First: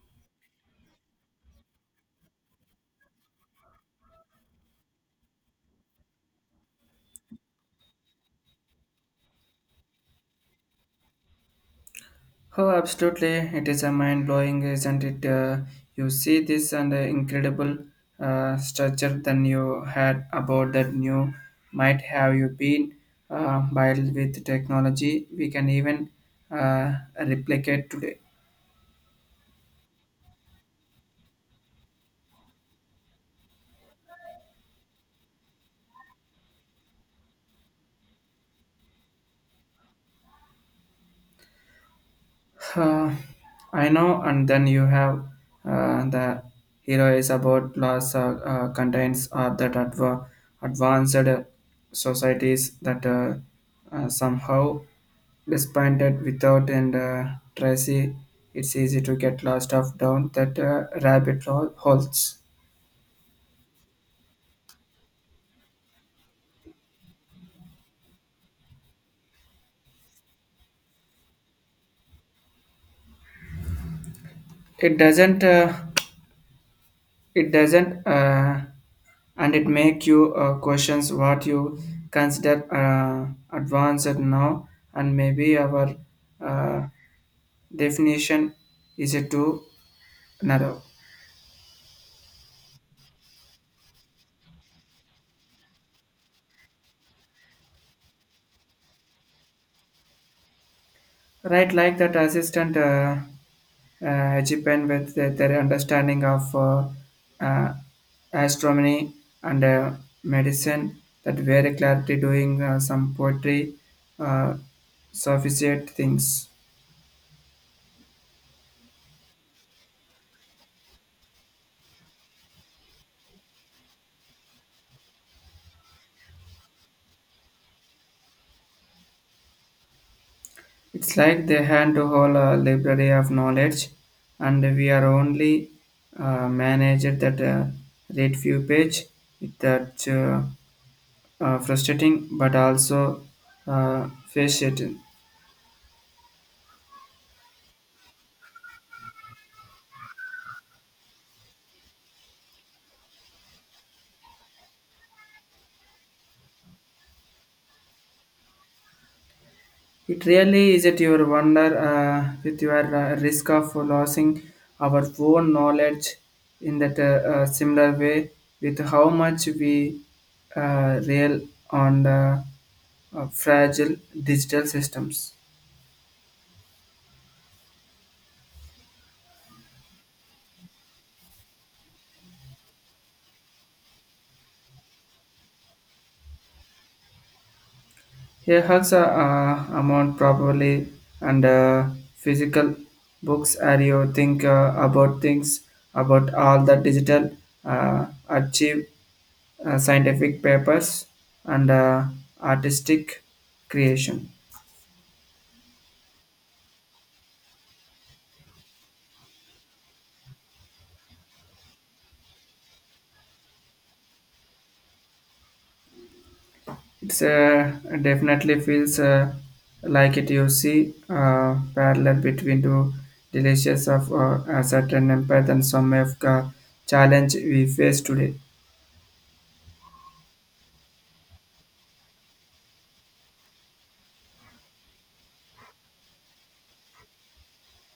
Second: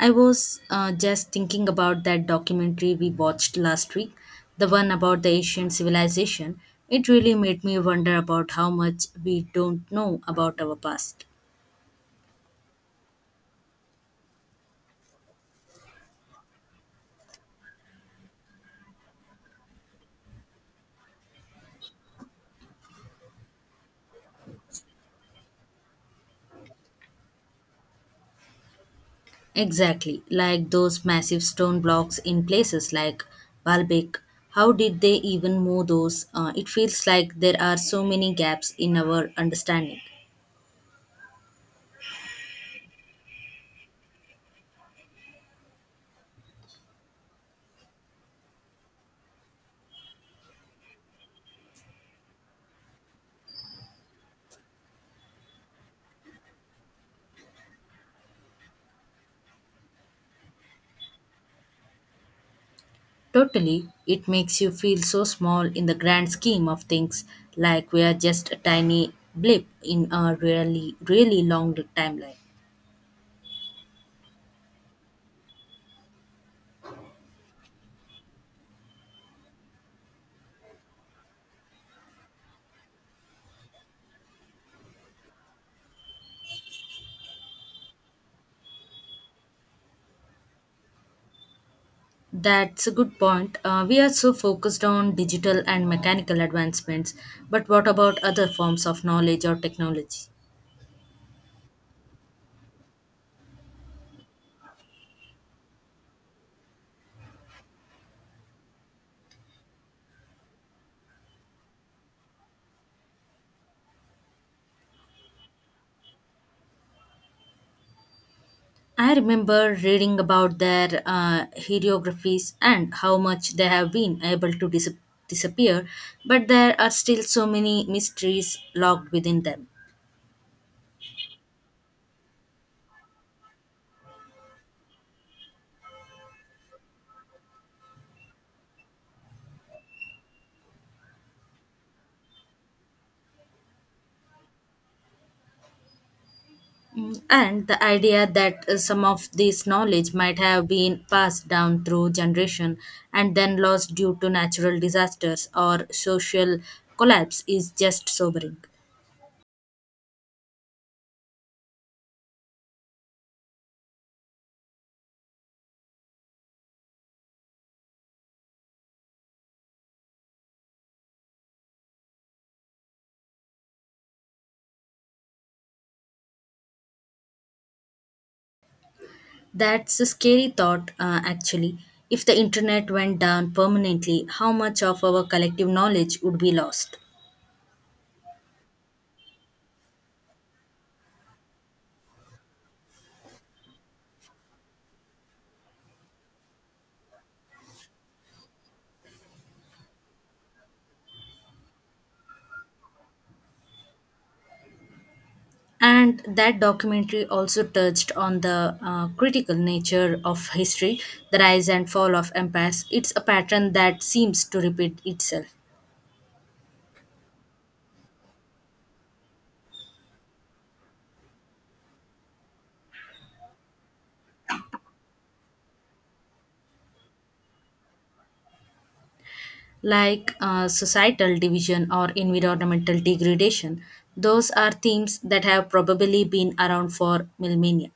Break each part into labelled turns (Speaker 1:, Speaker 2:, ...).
Speaker 1: I was just thinking about that documentary we watched last week, the one about the ancient civilization. It really made me wonder about how much we don't know about our past.
Speaker 2: Oh, absolutely. It is a mind blowing, isn't it? You see this and the incredible structure than you had about that new might have you been by with technology we can even uh, replicate today.
Speaker 1: Exactly, like those massive stone blocks in places like Baalbek. How did they even move those? It feels like there are so many gaps in our understanding.
Speaker 2: Uh, I know, and then you have the hero is about laws contains are that advanced societies that somehow disappointed without and tracy it's easy to get lost of down that rabbit hole holes
Speaker 1: Totally, it makes you feel so small in the grand scheme of things, like we are just a tiny blip in a really, really long timeline.
Speaker 2: it doesn't it doesn't, and it make you questions what you consider advanced now, and maybe our uh, definition is it too narrow.
Speaker 1: That's a good point. We are so focused on digital and mechanical advancements, but what about other forms of knowledge or technology?
Speaker 2: Right, like that assistant Japan with the, their understanding of uh, astronomy and medicine that very clarity doing some poetry, uh, sophisticated things.
Speaker 1: I remember reading about their hieroglyphs and how much they have been able to disappear, but there are still so many mysteries locked within them.
Speaker 2: It's like they hand to hold a library of knowledge, and we are only managed that read few page. That frustrating, but also fascinating.
Speaker 1: Mm, and the idea that some of this knowledge might have been passed down through generation and then lost due to natural disasters or social collapse is just sobering.
Speaker 2: It really is at your wonder with your risk of losing our own knowledge in that similar way with how much we rail on the fragile digital systems.
Speaker 1: That's a scary thought, actually. If the internet went down permanently, how much of our collective knowledge would be lost?
Speaker 2: He has a amount probably and physical books are you think about things about all the digital achieve scientific papers and artistic creation.
Speaker 1: And that documentary also touched on the critical nature of history, the rise and fall of empires. It's a pattern that seems to repeat itself.
Speaker 2: It's definitely feels like it you see parallel between two delicious of a certain empath and some of the challenge we face today.
Speaker 1: Like societal division or environmental degradation. Those are themes that have probably been around for millennia.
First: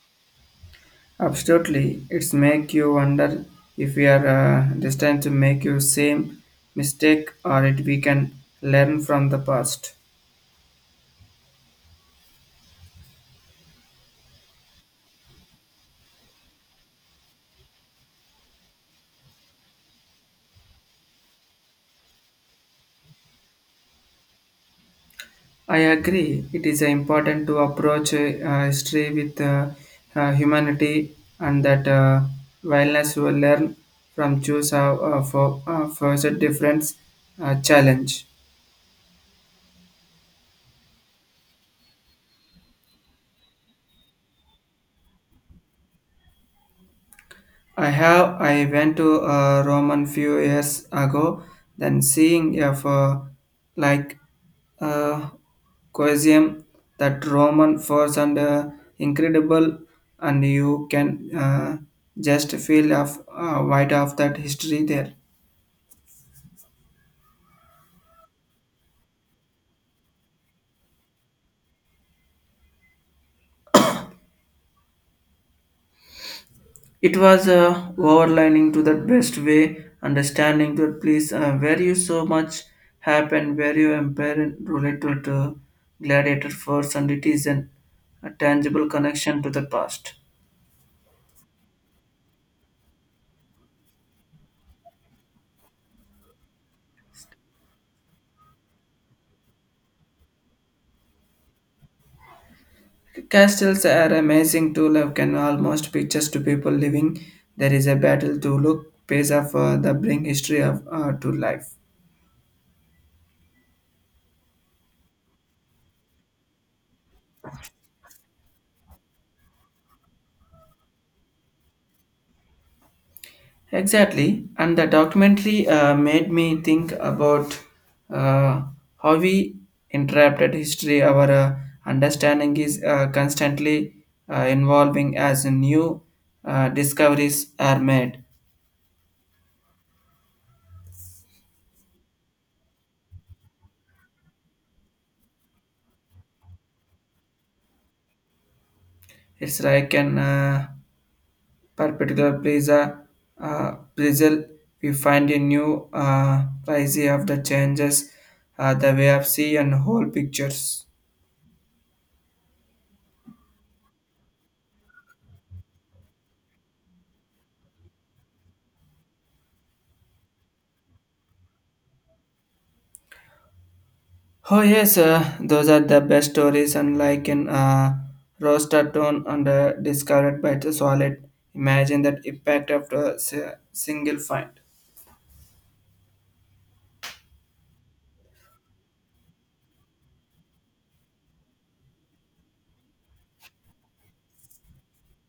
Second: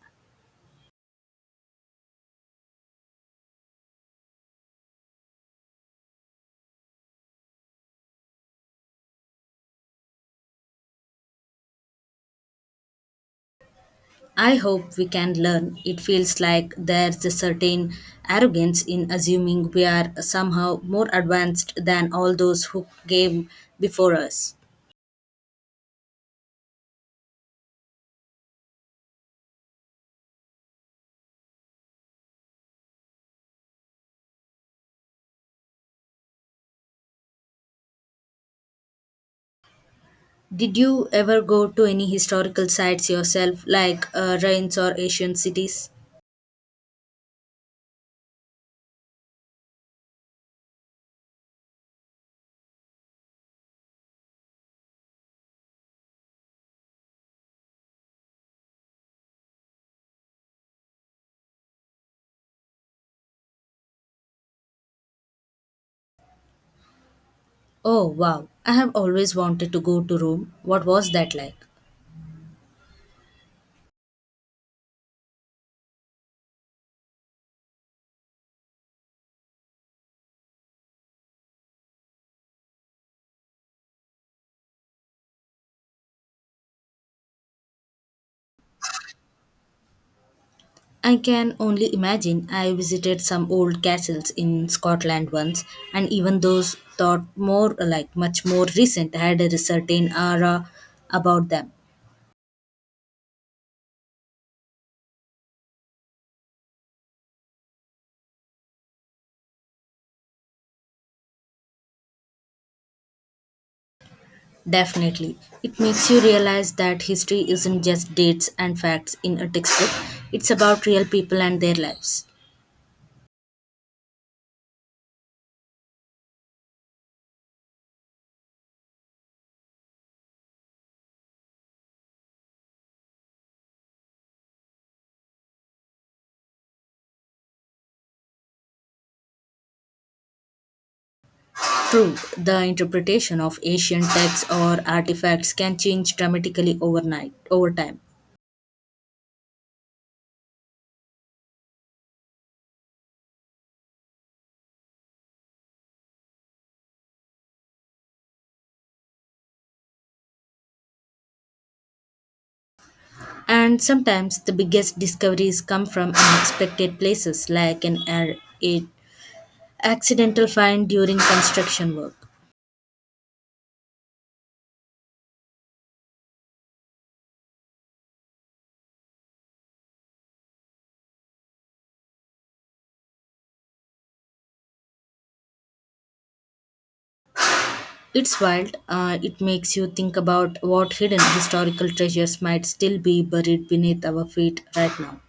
Speaker 2: Absolutely, it's make you wonder if we are destined to make you same mistake or if we can learn from the past.
Speaker 1: I hope we can learn. It feels like there's a certain arrogance in assuming we are somehow more advanced than all those who came before us.
Speaker 2: I agree. It is important to approach history with humanity and that wellness will learn from choose for the difference challenge.
Speaker 1: Did you ever go to any historical sites yourself, like ruins or ancient cities?
Speaker 2: I have. I went to Roman few years ago. Then seeing if like uh, Colosseum, that Roman force and incredible, and you can just feel of white of that history there.
Speaker 1: Oh wow, I have always wanted to go to Rome. What was that like?
Speaker 2: It was overlining to that best way, understanding that place where you so much happened, where you empire related to gladiator force and it is an, a tangible connection to the past.
Speaker 1: I can only imagine. I visited some old castles in Scotland once, and even those thought more like much more recent had a certain aura about them.
Speaker 2: Castles are amazing to love can almost pictures to people living. There is a battle to look, pays off the bring history of to life.
Speaker 1: Definitely. It makes you realize that history isn't just dates and facts in a textbook, it's about real people and their lives.
Speaker 2: Exactly, and the documentary made me think about uh, how we interpreted history. Our understanding is constantly evolving as new discoveries are made.
Speaker 1: True, the interpretation of ancient texts or artifacts can change dramatically overnight over time.
Speaker 2: It's like an perpendicular pizza puzzle. We find a new prize of the changes, the way of see and whole pictures.
Speaker 1: And sometimes the biggest discoveries come from unexpected places, like an air, a accidental find during construction work.
Speaker 2: Oh yes, those are the best stories, unlike in roaster tone and discovered by the solid. Imagine that impact after a single find.
Speaker 1: It's wild. It makes you think about what hidden historical treasures might still be buried beneath our feet right now.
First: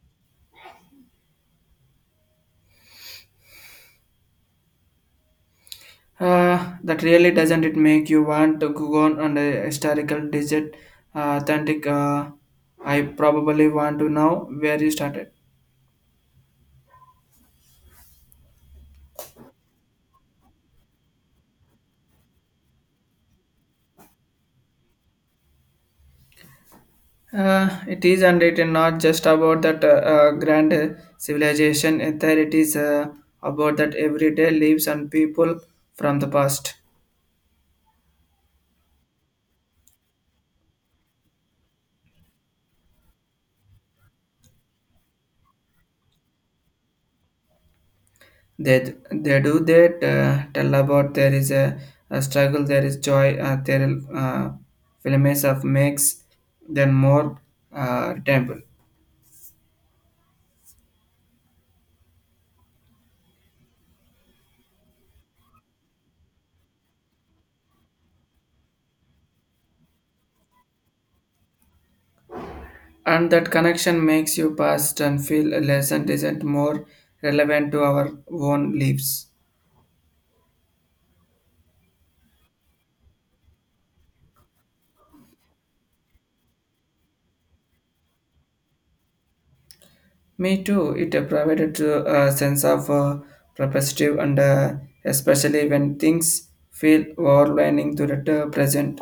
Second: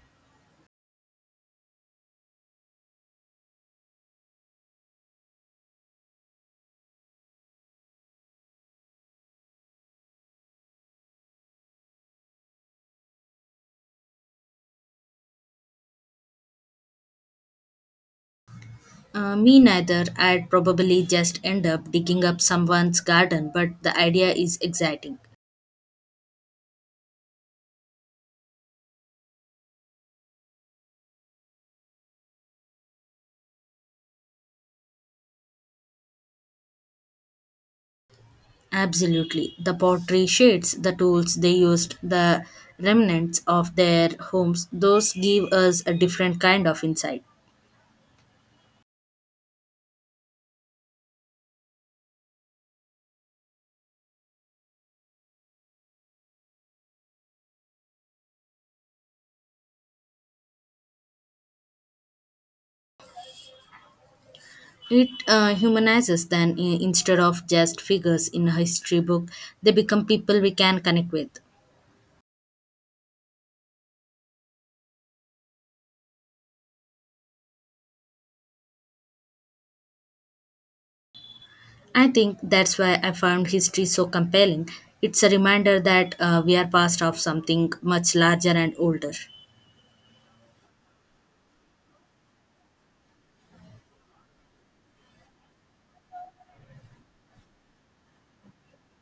Speaker 2: That really doesn't it make you want to go on a historical digit authentic I probably want to know where you started.
Speaker 1: Me neither. I'd probably just end up digging up someone's garden, but the idea is exciting.
Speaker 2: It is and it is not just about that grand civilization, there it is about that everyday lives and people from the past.
Speaker 1: Absolutely. The pottery shades, the tools they used, the remnants of their homes, those give us a different kind of insight.
Speaker 2: They do that tell about there is a struggle, there is joy, there uh, films of makes then more temple,
Speaker 1: It humanizes them instead of just figures in a history book. They become people we can connect with.
Speaker 2: and that connection makes you past and feel a lesson isn't more relevant to our own lives.
Speaker 1: I think that's why I found history so compelling. It's a reminder that we are part of something much larger and older.
Speaker 2: Me too. It provided to a sense of perspective and especially when things feel overwhelming to the present.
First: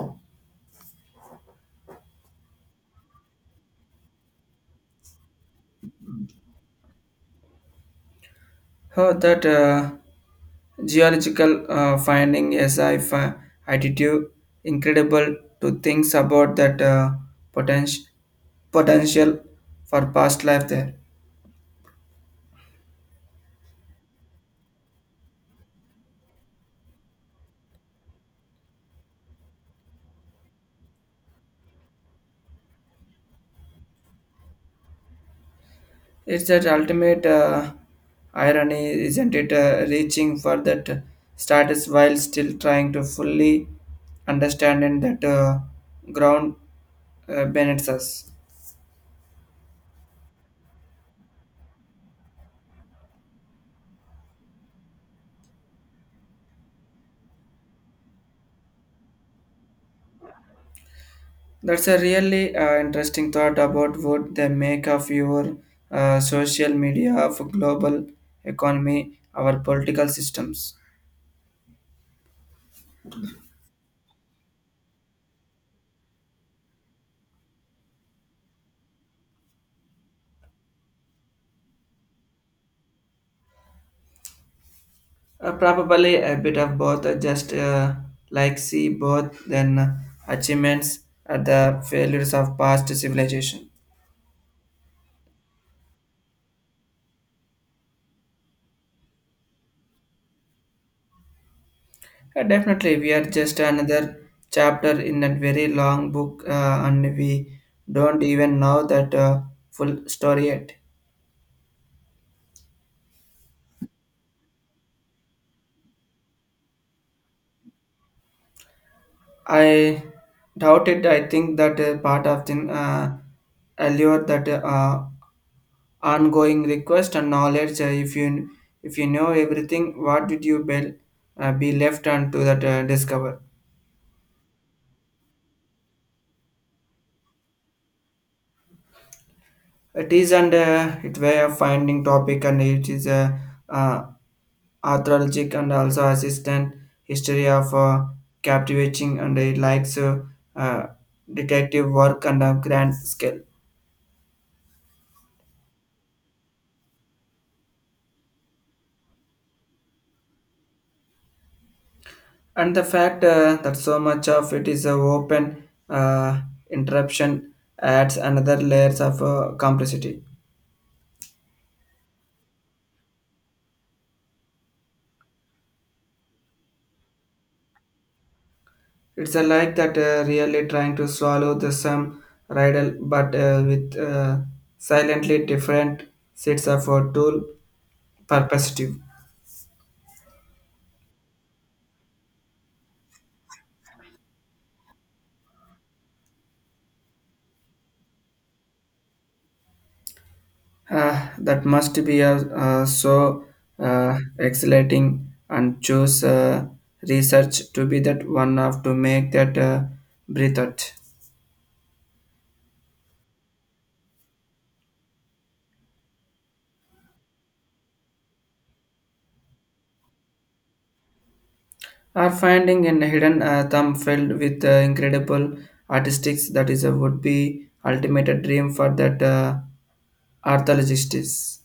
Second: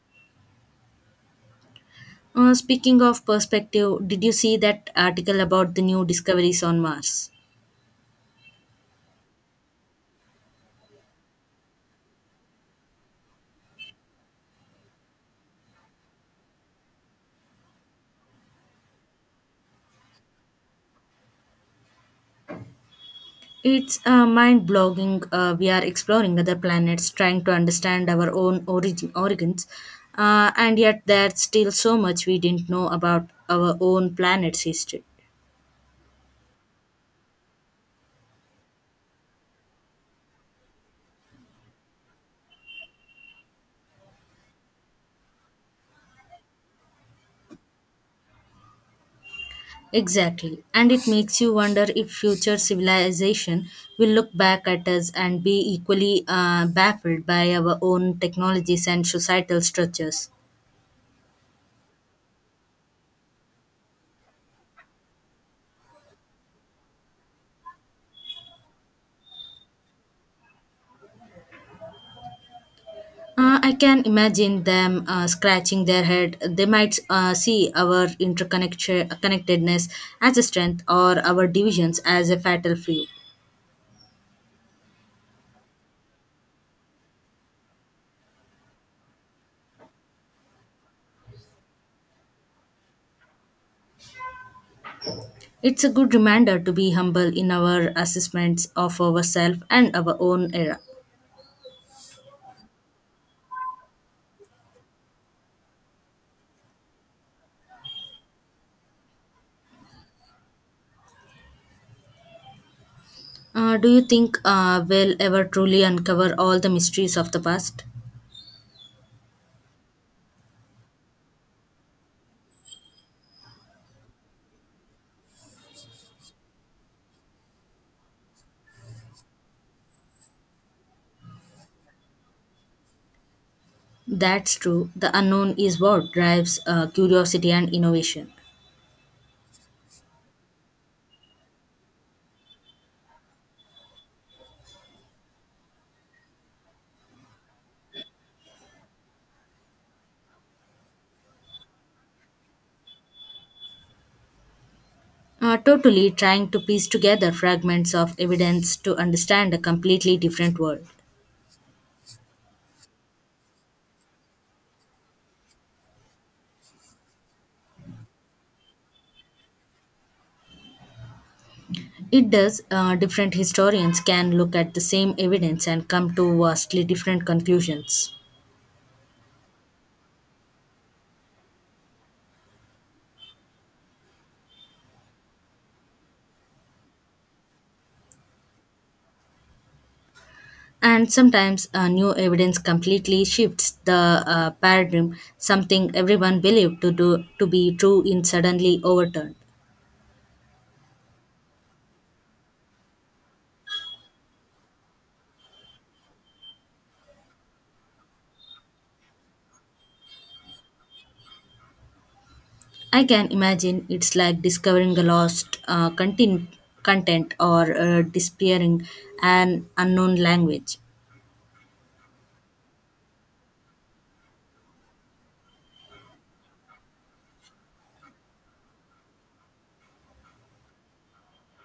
Speaker 1: Speaking of perspective, did you see that article about the new discoveries on Mars?
Speaker 2: Heard that geological finding as I attitude incredible to things about that potential potential for past life there.
Speaker 1: It's mind blogging. We are exploring other planets, trying to understand our own origins, and yet there's still so much we didn't know about our own planet's history.
Speaker 2: It's that ultimate irony, isn't it? Reaching for that status while still trying to fully understand and that ground benefits us.
Speaker 1: Exactly, and it makes you wonder if future civilization will look back at us and be equally baffled by our own technologies and societal structures.
Speaker 2: That's a really interesting thought about what they make of your social media of global economy, our political systems.
Speaker 1: I can imagine them scratching their head. They might see our interconnection connectedness as a strength or our divisions as a fatal flaw.
Speaker 2: Probably a bit of both, just like see both then achievements and the failures of past civilization.
Speaker 1: It's a good reminder to be humble in our assessments of ourselves and our own era.
Speaker 2: Definitely, we are just another chapter in a very long book, and we don't even know that full story yet.
Speaker 1: Do you think we'll ever truly uncover all the mysteries of the past?
Speaker 2: I doubt it. I think that part of the allure that ongoing request and knowledge. If you if you know everything, what did you be left and to that discover?
Speaker 1: That's true. The unknown is what drives curiosity and innovation.
Speaker 2: It is and it way of finding topic and it is a uh, uh, archaeologic and also assistant history of captivating and it likes uh, detective work and a grand scale.
Speaker 1: Totally trying to piece together fragments of evidence to understand a completely different world.
Speaker 2: And the fact that so much of it is a open uh, interruption adds another layers of complexity
Speaker 1: It does, different historians can look at the same evidence and come to vastly different conclusions.
Speaker 2: it's a like that really trying to swallow the same riddle but with silently different sets of tool perspective
Speaker 1: And sometimes new evidence completely shifts the paradigm, something everyone believed to be true in suddenly overturned.
Speaker 2: that must be a so exhilarating and choose research to be that one of to make that breathe out
Speaker 1: I can imagine it's like discovering a lost content or disappearing an unknown language.
Speaker 2: are finding in hidden thumb filled with incredible artistics that is a would be ultimate dream for that archaeologists.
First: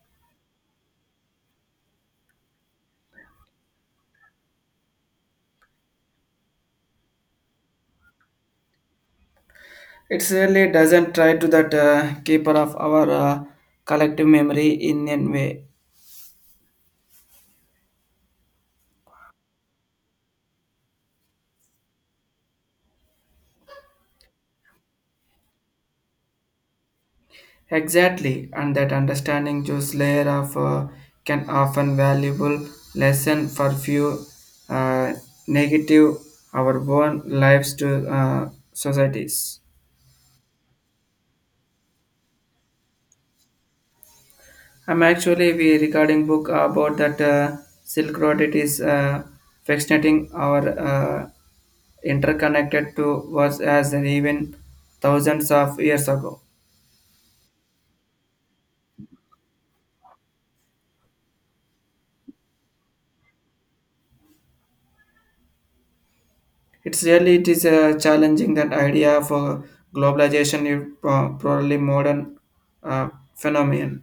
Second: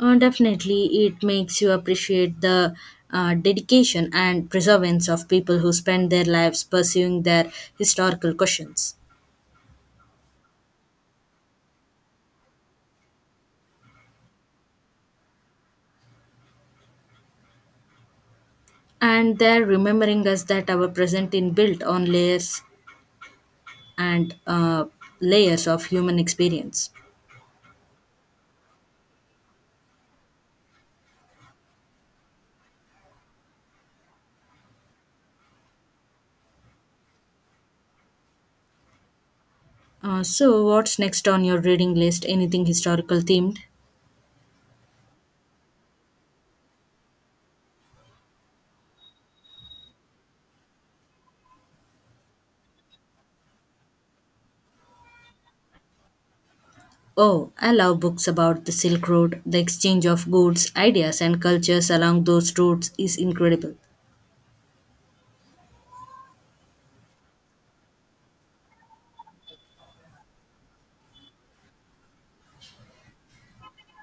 Speaker 1: Definitely, it makes you appreciate the dedication and perseverance of people who spend their lives pursuing their historical questions.
Speaker 2: It really doesn't try to that keeper of our collective memory in a way.
Speaker 1: And they're remembering us that our present is built on layers and layers of human experience.
Speaker 2: Exactly, and that understanding juice layer of can often valuable lesson for few uh, negative our own lives to societies.
Speaker 1: So, what's next on your reading list? Anything historical themed?
Speaker 2: I'm actually we regarding book about that Silk Road. It is fascinating our interconnected to was as an even thousands of years ago.
Speaker 1: Oh, I love books about the Silk Road. The exchange of goods, ideas, and cultures along those routes is incredible.
Speaker 2: It's really it is challenging that idea for globalization is probably modern uh, phenomenon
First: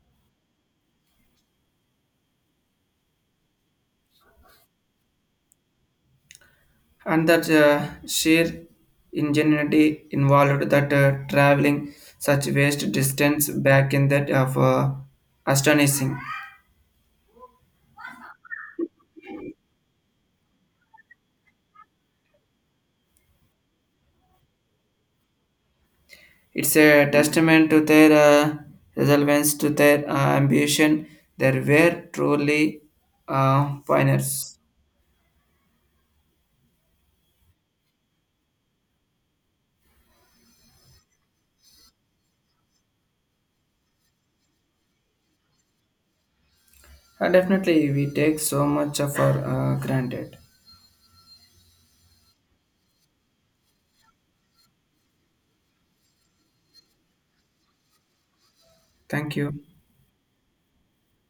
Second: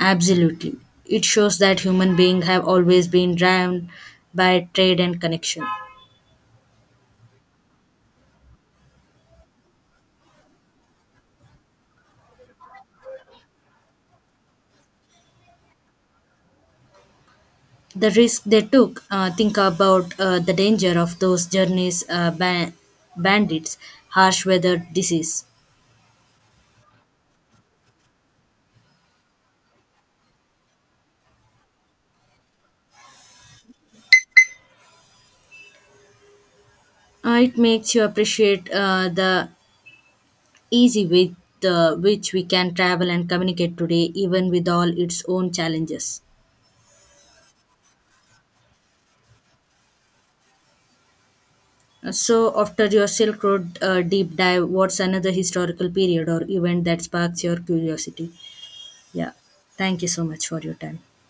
Speaker 1: Absolutely. It shows that human beings have always been driven by trade and connection.
Speaker 2: and that sheer ingenuity involved that traveling such vast distance back in that of astonishing.
Speaker 1: The risk they took, think about the danger of those journeys, bandits, harsh weather, disease.
Speaker 2: It's a testament to their resilience, to their ambition. They were truly pioneers.
Speaker 1: It makes you appreciate the easy with which we can travel and communicate today, even with all its own challenges.
Speaker 2: Definitely, we take so much of our granted.
Speaker 1: So after your Silk Road deep dive, what's another historical period or event that sparks your curiosity? Yeah.
Speaker 2: Thank you.
Speaker 1: Thank you so much for your time.